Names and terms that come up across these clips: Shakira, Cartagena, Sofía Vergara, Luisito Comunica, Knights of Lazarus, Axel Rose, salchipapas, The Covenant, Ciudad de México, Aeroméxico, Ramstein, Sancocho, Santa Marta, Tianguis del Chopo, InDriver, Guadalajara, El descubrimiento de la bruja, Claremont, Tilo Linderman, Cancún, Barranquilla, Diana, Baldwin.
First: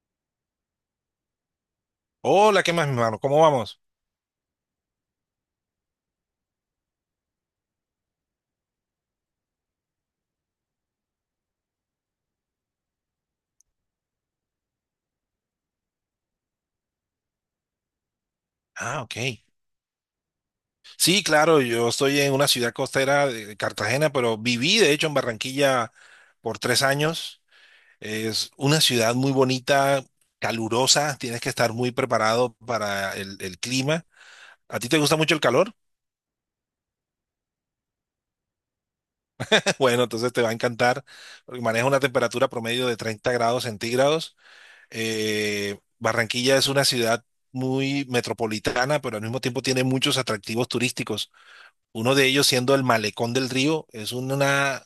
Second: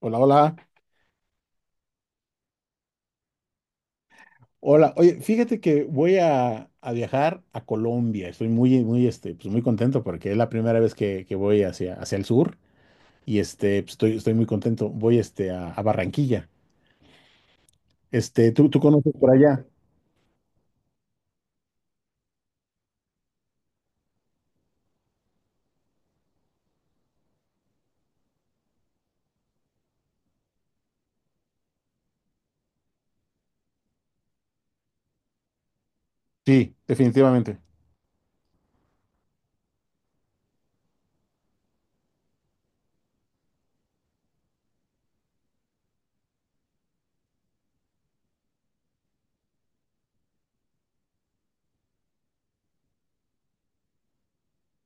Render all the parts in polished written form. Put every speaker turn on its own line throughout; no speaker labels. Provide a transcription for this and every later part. Hola, hola.
Hola, ¿qué más, mi hermano? ¿Cómo vamos?
Hola. Oye, fíjate que voy a viajar a Colombia. Estoy muy, muy, este, pues muy contento porque es la primera vez que voy hacia el sur y estoy muy contento. Voy, a Barranquilla. ¿Tú
Ah,
conoces
ok.
por allá?
Sí, claro, yo estoy en una ciudad costera de Cartagena, pero viví, de hecho, en Barranquilla por 3 años. Es una ciudad muy bonita, calurosa, tienes que estar muy preparado para el clima. ¿A ti te gusta mucho el calor?
Sí, definitivamente.
Bueno, entonces te va a encantar, porque maneja una temperatura promedio de 30 °C. Barranquilla es una ciudad muy metropolitana, pero al mismo tiempo tiene muchos atractivos turísticos. Uno de ellos siendo el Malecón del Río,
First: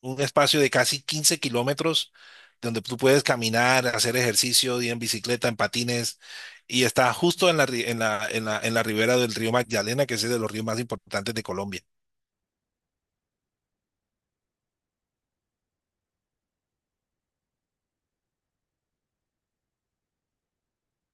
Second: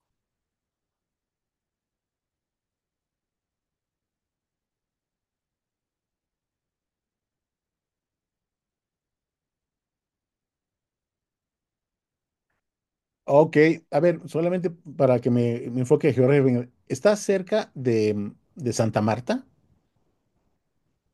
un espacio de casi 15 km donde tú puedes caminar, hacer ejercicio, ir en bicicleta, en patines, y está justo en la, en la ribera del río Magdalena, que es uno de los ríos más importantes de Colombia.
Ok, a ver, solamente para que me enfoque geográficamente. ¿Estás cerca de Santa Marta?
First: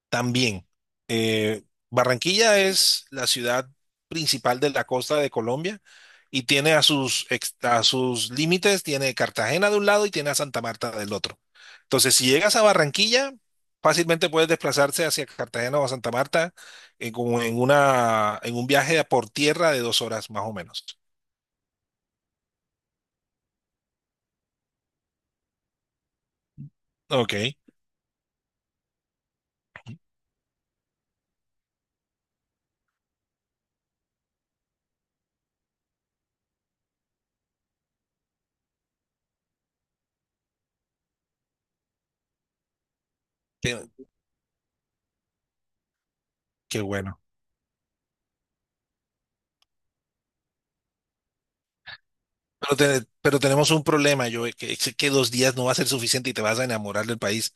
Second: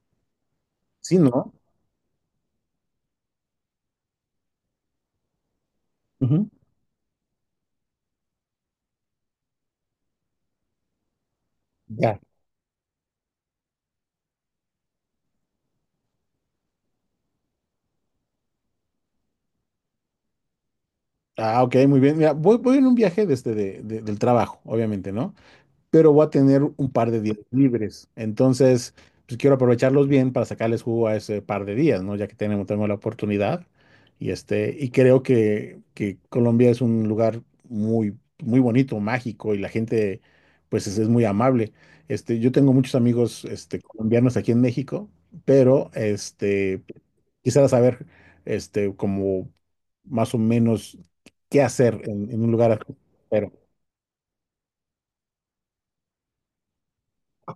También,
Sí, ¿no?
eh, Barranquilla es la ciudad principal de la costa de Colombia y
Ujú.
tiene a sus límites, tiene Cartagena de un lado y tiene a Santa Marta del otro. Entonces,
Ya.
si llegas a Barranquilla, fácilmente puedes desplazarse hacia Cartagena o a Santa Marta en, como en, una, en un viaje por tierra de 2 horas más o menos.
Ah, ok, muy bien. Mira, voy en un viaje desde del trabajo, obviamente, ¿no? Pero voy a tener un par de
Ok,
días libres. Entonces, pues quiero aprovecharlos bien para sacarles jugo a ese par de días, ¿no? Ya que tenemos la oportunidad. Y creo que Colombia es un lugar muy, muy bonito, mágico, y la gente, pues, es muy amable. Yo tengo muchos amigos,
qué,
colombianos aquí en México, pero,
qué bueno.
quisiera saber, como más o menos qué hacer en un lugar
Pero
extranjero.
tenemos un problema, yo que 2 días no va a ser suficiente y te vas a enamorar del país.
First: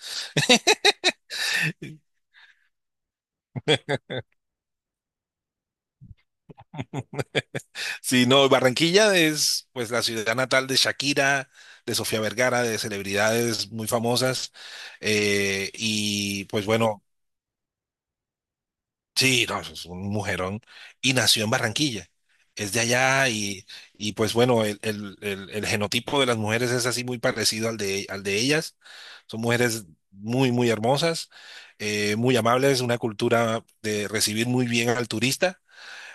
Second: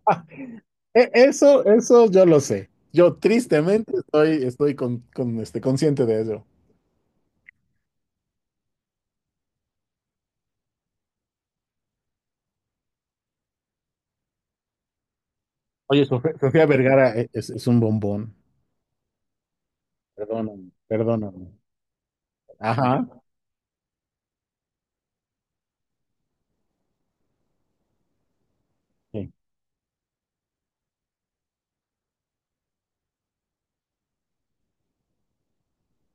Eso, eso yo lo sé. Yo tristemente estoy consciente de eso.
Sí, no, Barranquilla es pues la ciudad natal de Shakira, de Sofía Vergara, de celebridades muy famosas.
Oye,
Y
Sofía
pues bueno,
Vergara es un bombón.
sí, no, es un mujerón.
Perdóname,
Y nació
perdóname.
en Barranquilla. Es de
Ajá.
allá y, pues bueno, el genotipo de las mujeres es así muy parecido al de ellas.
Sí.
Son mujeres muy, muy hermosas, muy amables, una cultura de recibir muy bien al turista.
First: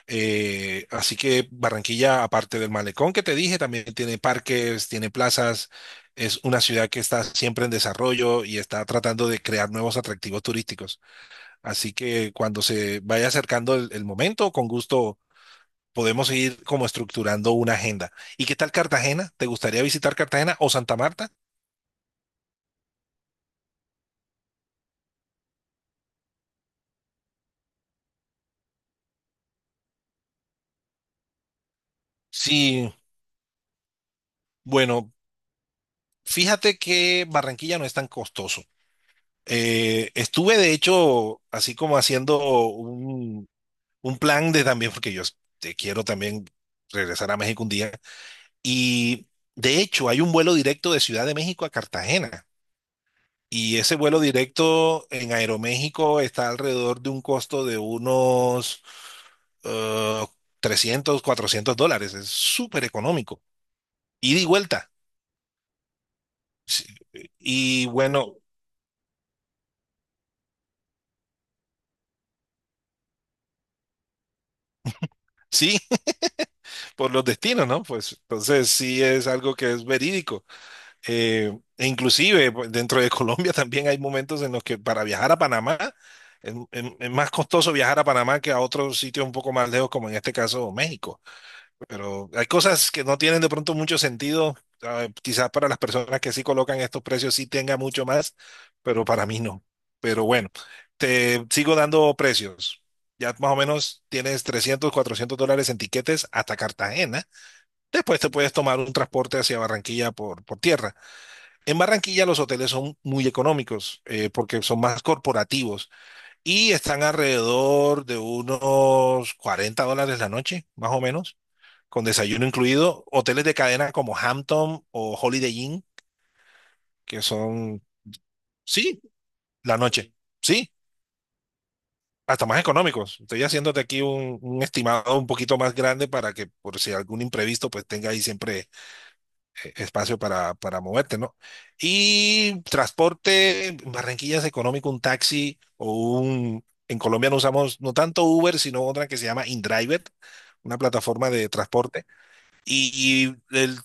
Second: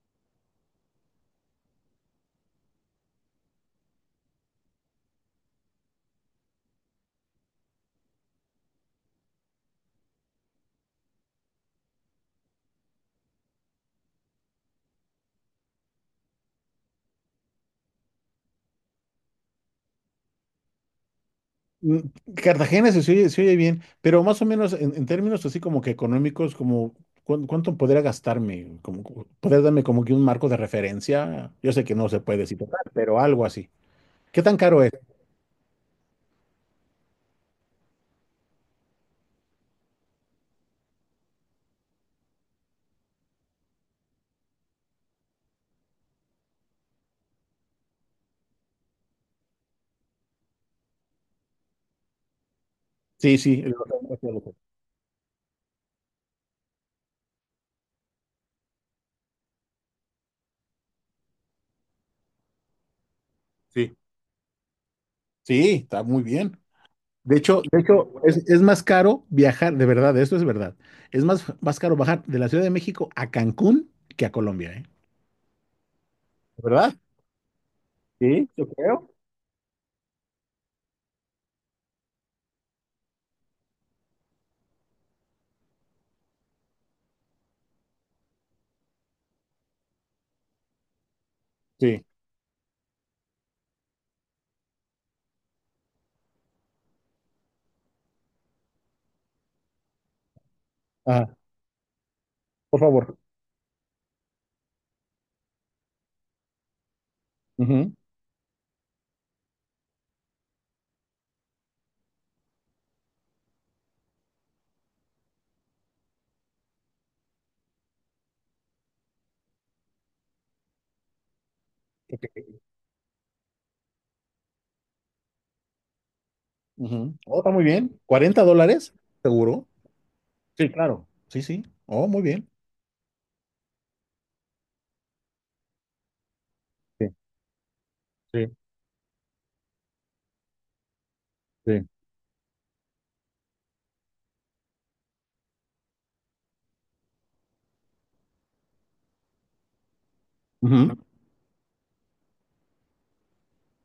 Así que Barranquilla, aparte del malecón que te dije, también tiene parques, tiene plazas. Es una ciudad que está siempre en desarrollo y está tratando de crear nuevos atractivos turísticos. Así que cuando se vaya acercando el momento, con gusto podemos ir como estructurando una agenda. ¿Y qué tal Cartagena? ¿Te gustaría visitar Cartagena o Santa Marta?
Mm, Cartagena se oye bien, pero más o menos en términos así como que económicos, como cuánto podría gastarme, como podrías darme como que un marco de referencia? Yo sé que no se puede decir total,
Sí,
pero algo así. ¿Qué tan caro es?
bueno, fíjate que Barranquilla no es tan costoso. Estuve de hecho así como haciendo un, un plan de también, porque yo te quiero también regresar a México un día. Y de hecho, hay un vuelo directo de Ciudad de México a Cartagena.
Sí, sí,
Y
lo sé,
ese
lo
vuelo
sé, lo sé.
directo en Aeroméxico está alrededor de un costo de unos eh, 300, $400. Es súper económico.
Sí.
Ida y vuelta.
Sí, está muy bien.
Sí.
De
Y
hecho,
bueno,
es más caro viajar, de verdad, esto es verdad. Es más, más caro bajar de la Ciudad de México a Cancún que a Colombia, ¿eh?
sí,
¿Verdad?
por los destinos, ¿no? Pues
Sí, yo
entonces sí
creo.
es algo que es verídico. E inclusive pues, dentro de Colombia también hay momentos en los que para viajar a Panamá es más costoso viajar a Panamá que a otros sitios un poco más lejos, como en este caso México.
Sí.
Pero hay cosas que no tienen de pronto mucho sentido. Quizás para las personas que sí colocan estos precios sí tenga mucho más, pero para mí no. Pero bueno,
Ah,
te sigo dando
por
precios.
favor.
Ya más o menos tienes $300, $400 en tiquetes hasta Cartagena.
Ujú.
Después te puedes tomar un transporte hacia Barranquilla por tierra. En Barranquilla los hoteles son muy económicos, porque son más corporativos y están alrededor de unos $40 la noche, más o menos, con desayuno
Ok.
incluido. Hoteles de cadena como Hampton o Holiday Inn,
Ujú.
que
Oh, está muy
son,
bien. ¿Cuarenta dólares?
sí,
¿Seguro?
la noche,
Sí,
sí,
claro. Sí, sí. Oh, muy
hasta
bien.
más económicos. Estoy haciéndote aquí un estimado un poquito más grande para que por si
Sí,
algún imprevisto pues tenga ahí
sí,
siempre espacio para moverte, ¿no?
sí.
Y transporte, en Barranquilla es económico, un taxi o un... En Colombia no usamos no tanto Uber, sino otra que se llama InDriver, una
Ujú.
plataforma de transporte. Y el,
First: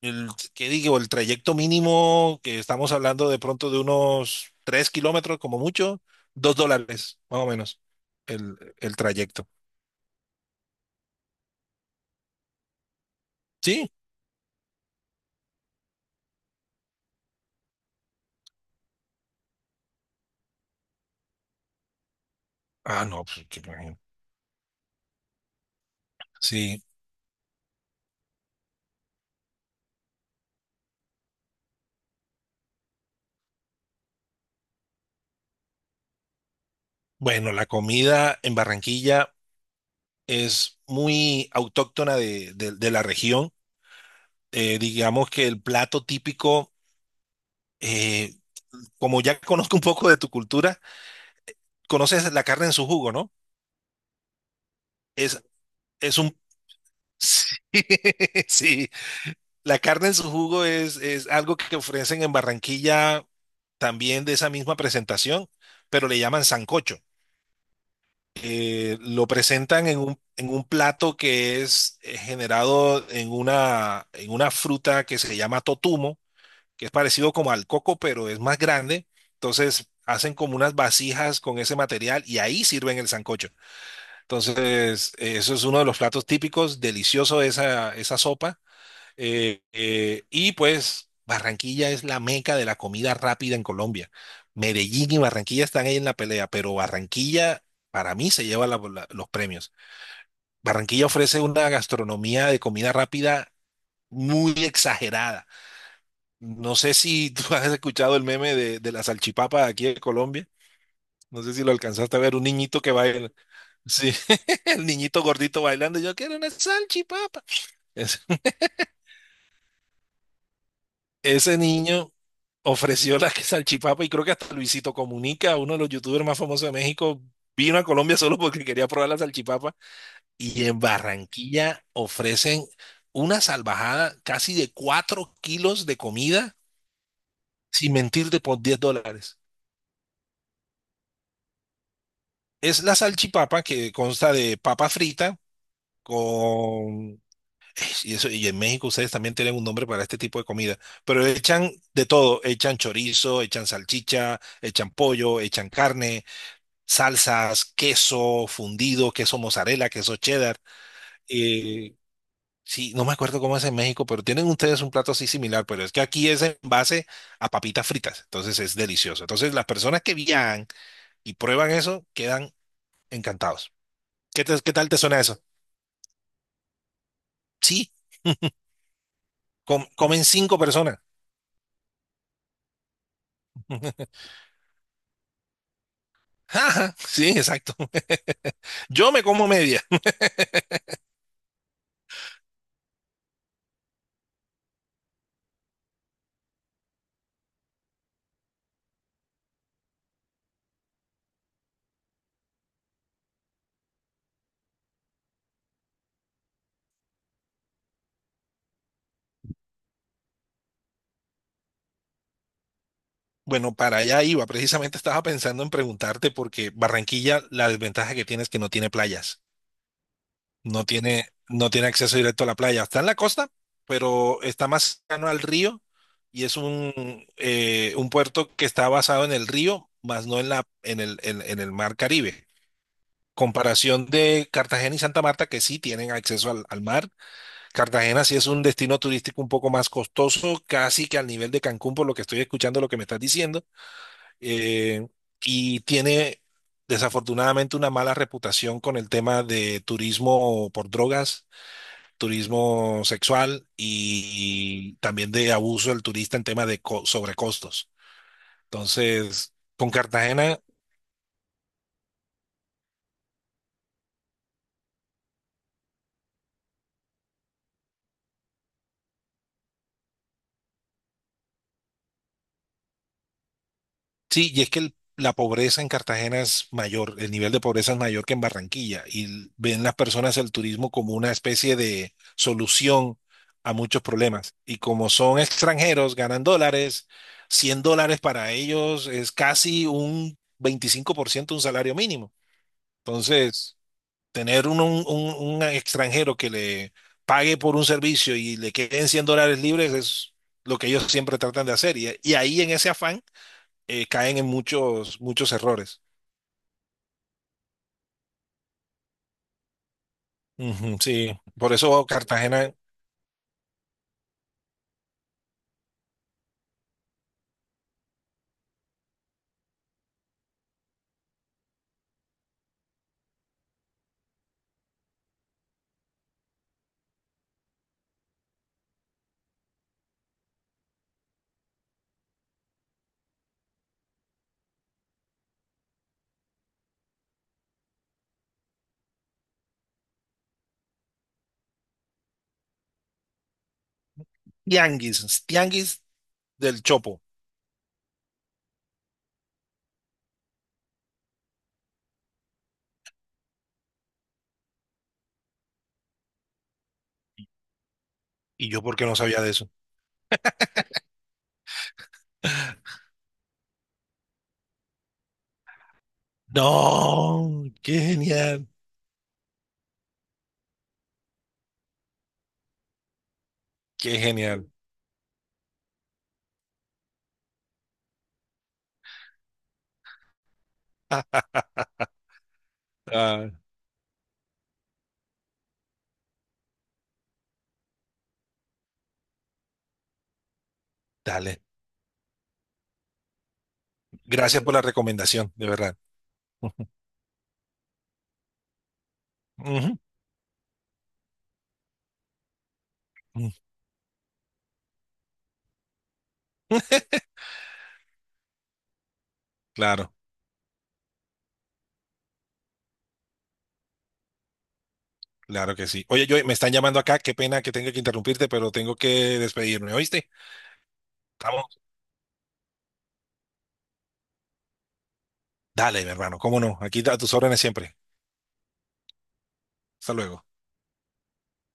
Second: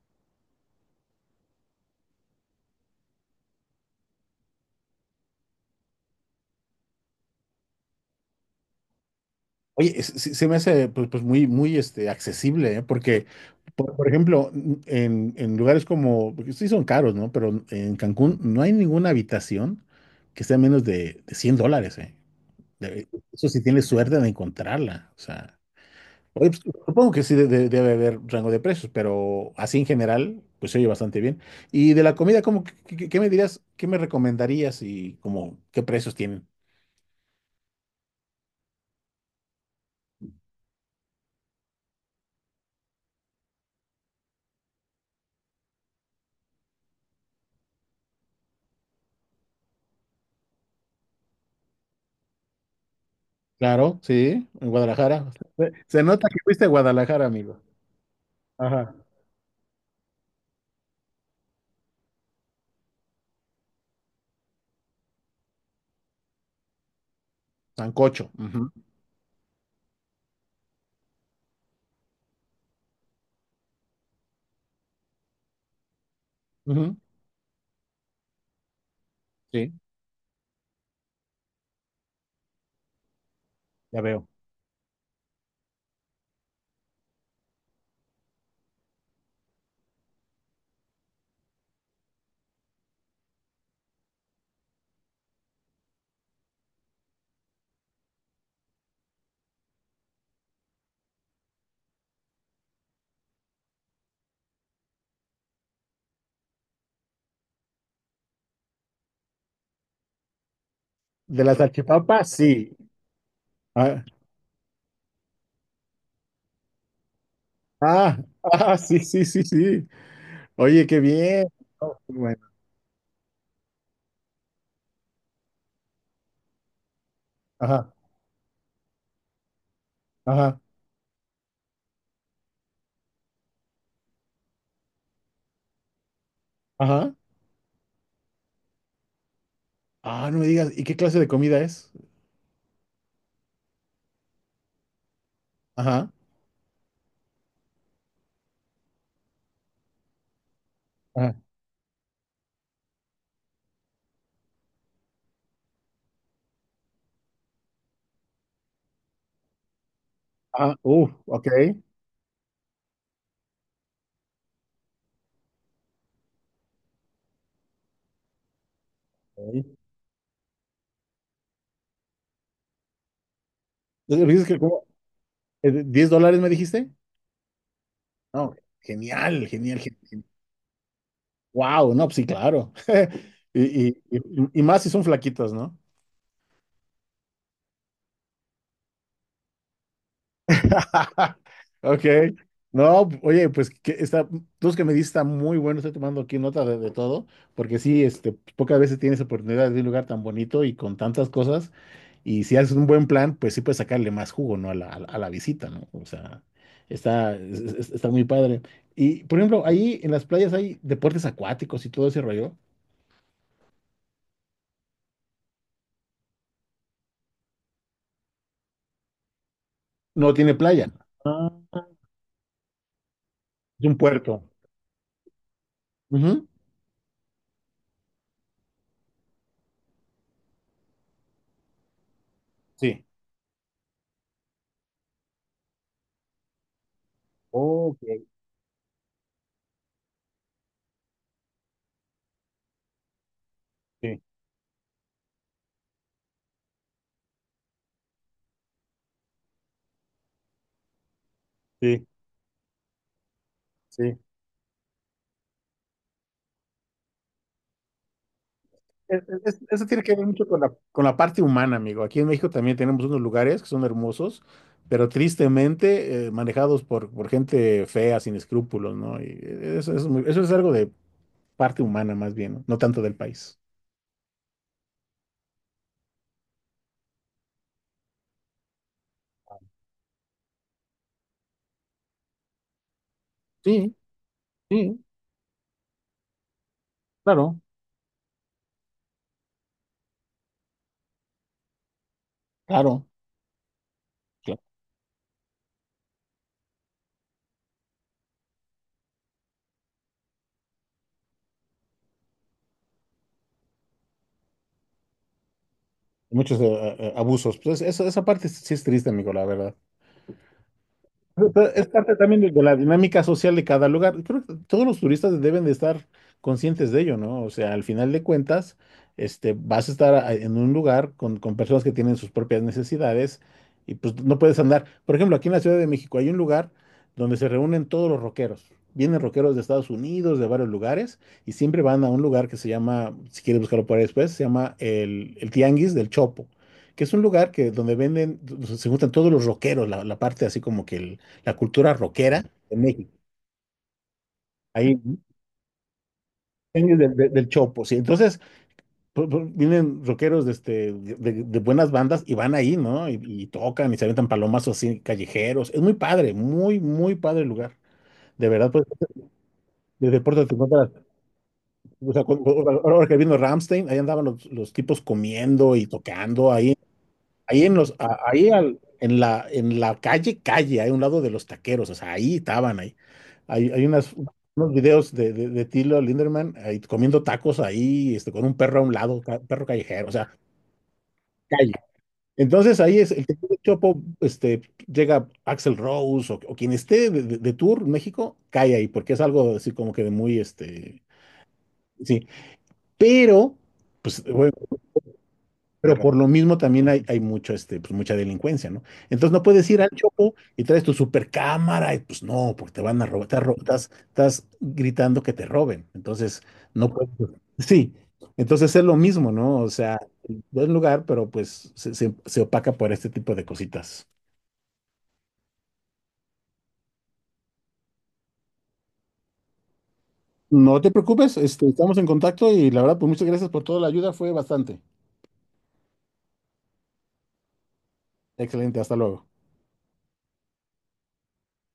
el, ¿qué digo? El trayecto mínimo que estamos hablando de pronto de unos 3 km como mucho, $2, más o menos, el trayecto.
Oye, se me hace pues, pues, muy, muy accesible, ¿eh? Porque
¿Sí?
Por ejemplo, en lugares como, porque sí son caros, ¿no? Pero en Cancún no hay ninguna habitación que sea menos de $100, ¿eh?
Ah, no, pues,
Eso
qué
si tienes
bueno.
suerte de encontrarla, o sea. Oye, pues,
Sí.
supongo que sí debe haber rango de precios, pero así en general, pues se oye bastante bien. Y de la comida, ¿cómo, qué me dirías, qué me recomendarías, y como qué precios tienen?
Bueno, la comida en Barranquilla es muy autóctona de la región. Digamos que el plato típico, eh, como ya conozco un poco de tu cultura, conoces la carne en su jugo, ¿no?
Claro, sí, en Guadalajara.
Es,
Se
es
nota
un...
que fuiste a Guadalajara, amigo.
Sí, sí.
Ajá.
La carne en su jugo es algo que ofrecen en Barranquilla también de esa misma presentación, pero le llaman sancocho.
Sancocho. Ujú,
Lo presentan en un plato que es generado en una fruta que se llama totumo que es
ujú.
parecido como al coco, pero es más grande.
Sí,
Entonces hacen como unas vasijas con ese material y ahí sirven el sancocho.
ya veo.
Entonces, eso es uno de los platos típicos, delicioso esa sopa. Y pues Barranquilla es la meca de la comida rápida en Colombia. Medellín y Barranquilla están ahí en la pelea, pero Barranquilla para mí se lleva los premios. Barranquilla ofrece una gastronomía de comida rápida muy exagerada. No sé si tú has escuchado el meme de la salchipapa de aquí de Colombia. No
De
sé
las
si lo alcanzaste a
salchipapas,
ver, un
sí.
niñito que baila.
Ah,
Sí, el niñito gordito bailando. Yo quiero una salchipapa.
ah,
Es-
ah, sí, sí, sí, sí. Oye, qué bien.
Ese
Oh, qué
niño
bueno.
ofreció la que salchipapa y creo que hasta Luisito Comunica, uno de los youtubers más famosos de México, vino a
Ajá,
Colombia solo porque quería probar la salchipapa.
ajá,
Y en Barranquilla ofrecen una salvajada casi de 4 kg de comida,
ajá.
sin mentirte, por $10.
Ah, no me digas, ¿y qué clase de comida es?
Es la salchipapa que consta de papa frita
Ajá,
con... Y, eso, y en México ustedes también tienen un nombre para este tipo de comida, pero
ajá.
echan de todo, echan chorizo, echan salchicha, echan pollo, echan carne, salsas, queso fundido, queso mozzarella, queso cheddar.
Ah, ok.
eh, sí, no me acuerdo cómo es en México, pero tienen ustedes un plato así similar, pero es que aquí es en base a papitas fritas, entonces es delicioso. Entonces las
Ok.
personas que viajan y prueban eso quedan encantados.
Entonces,
¿Qué
¿dices que
te- qué
como,
tal te suena eso?
$10 me dijiste?
Sí,
No, genial, genial,
comen
genial.
cinco personas.
Wow, no, pues sí, claro. Y, y más si son flaquitos, ¿no?
Ajá, sí, exacto. Yo me como media.
Ok. No, oye, pues que está, tú que me diste está muy bueno, estoy tomando aquí nota de todo, porque sí, pocas veces tienes oportunidad de ir a un lugar tan bonito y con tantas cosas, y si haces un buen plan, pues sí puedes sacarle más jugo, ¿no? A la, a la visita, ¿no? O sea, está, está muy padre. Y, por ejemplo, ahí en las playas hay deportes acuáticos y todo ese rollo.
Bueno, para allá iba. Precisamente estaba pensando en preguntarte porque Barranquilla, la desventaja que tiene es que no tiene playas.
No tiene
No
playa,
tiene,
ah,
no tiene acceso directo a la playa. Está en la costa,
es un
pero
puerto.
está más cercano al río y
Ujú,
es un puerto que está basado en el río, más no en la, en el mar Caribe.
sí,
Comparación de Cartagena y Santa Marta, que sí tienen acceso al mar.
ok.
Cartagena sí es un destino turístico un poco más costoso, casi que al nivel de Cancún, por lo que estoy escuchando, lo que me estás diciendo,
Sí,
eh, y tiene desafortunadamente una mala reputación con el tema de turismo por drogas,
sí,
turismo sexual
sí.
y también de abuso del turista en tema de sobrecostos. Entonces,
Eso
con
tiene que ver mucho
Cartagena.
con la parte humana, amigo. Aquí en México también tenemos unos lugares que son hermosos, pero tristemente manejados por gente fea, sin escrúpulos, ¿no? Y eso, eso es algo de parte humana más bien, no. No tanto del país.
Sí, y es que la pobreza en Cartagena es mayor, el nivel de pobreza es mayor que en Barranquilla, y ven las personas el turismo como una especie de solución a
Sí,
muchos problemas. Y
sí,
como son extranjeros, ganan dólares,
claro,
$100 para ellos es casi un 25% un salario mínimo.
claro.
Entonces,
Claro.
tener un extranjero que le pague por un servicio y le queden $100 libres es lo que ellos siempre tratan de hacer. Y ahí en ese afán caen en muchos, muchos errores.
Muchos abusos. Pues esa parte sí es triste, amigo, la verdad.
Ujú, sí,
Pero
por
es
eso
parte también de
Cartagena,
la dinámica social de cada lugar. Creo que todos los turistas deben de estar conscientes de ello, ¿no? O sea, al final de cuentas, vas a estar en un lugar con personas que tienen sus propias necesidades y pues no puedes andar. Por ejemplo, aquí en la Ciudad de México hay un lugar donde se reúnen todos los rockeros. Vienen rockeros de Estados Unidos, de varios lugares, y siempre van a un lugar que se llama, si quieres buscarlo por ahí después, se llama el Tianguis del Chopo, que es un lugar que donde venden, se juntan todos los rockeros, la parte así como que el la cultura rockera de México. Ahí,
tianguis, tianguis del Chopo.
del Chopo, sí. Entonces, pues, pues, vienen rockeros de buenas bandas y van ahí, ¿no? Y, y tocan y se aventan palomazos así, callejeros. Es muy padre, muy, muy padre el lugar. De
Y
verdad,
yo
pues,
porque no sabía de eso.
desde Puerto te encuentras. O sea, ahora que vino Ramstein, ahí andaban los tipos comiendo y tocando ahí. Ahí
No,
en los,
qué genial,
en la calle, calle, hay un lado de los taqueros, o sea, ahí estaban ahí. Hay unas,
qué genial.
unos videos de Tilo Linderman ahí comiendo tacos ahí, con un perro a un lado, perro callejero, o sea. Entonces ahí es el que
Ah,
tiene Chopo, llega Axel Rose o quien esté de tour en México, cae ahí, porque es algo así como que de muy,
dale,
sí. Pero, pues,
gracias
obviamente
por la recomendación, de
pero
verdad.
por lo mismo también hay mucho, mucha delincuencia, ¿no? Entonces no puedes ir al
Ujú,
Chopo y traes tu supercámara y pues no, porque te van a robar,
ujú.
estás gritando que te roben. Entonces no puedes. Pues, sí, entonces es lo mismo, ¿no? O sea,
Claro,
buen lugar, pero pues se opaca por este tipo de cositas.
claro que sí. Oye, yo me están llamando acá, qué pena que tenga que interrumpirte, pero tengo que despedirme, ¿oíste?
No te preocupes,
Estamos.
estamos en contacto y la verdad, pues muchas gracias por toda la ayuda, fue bastante.
Dale, mi hermano, cómo no, aquí a tus órdenes siempre.
Excelente, hasta luego.
Hasta luego.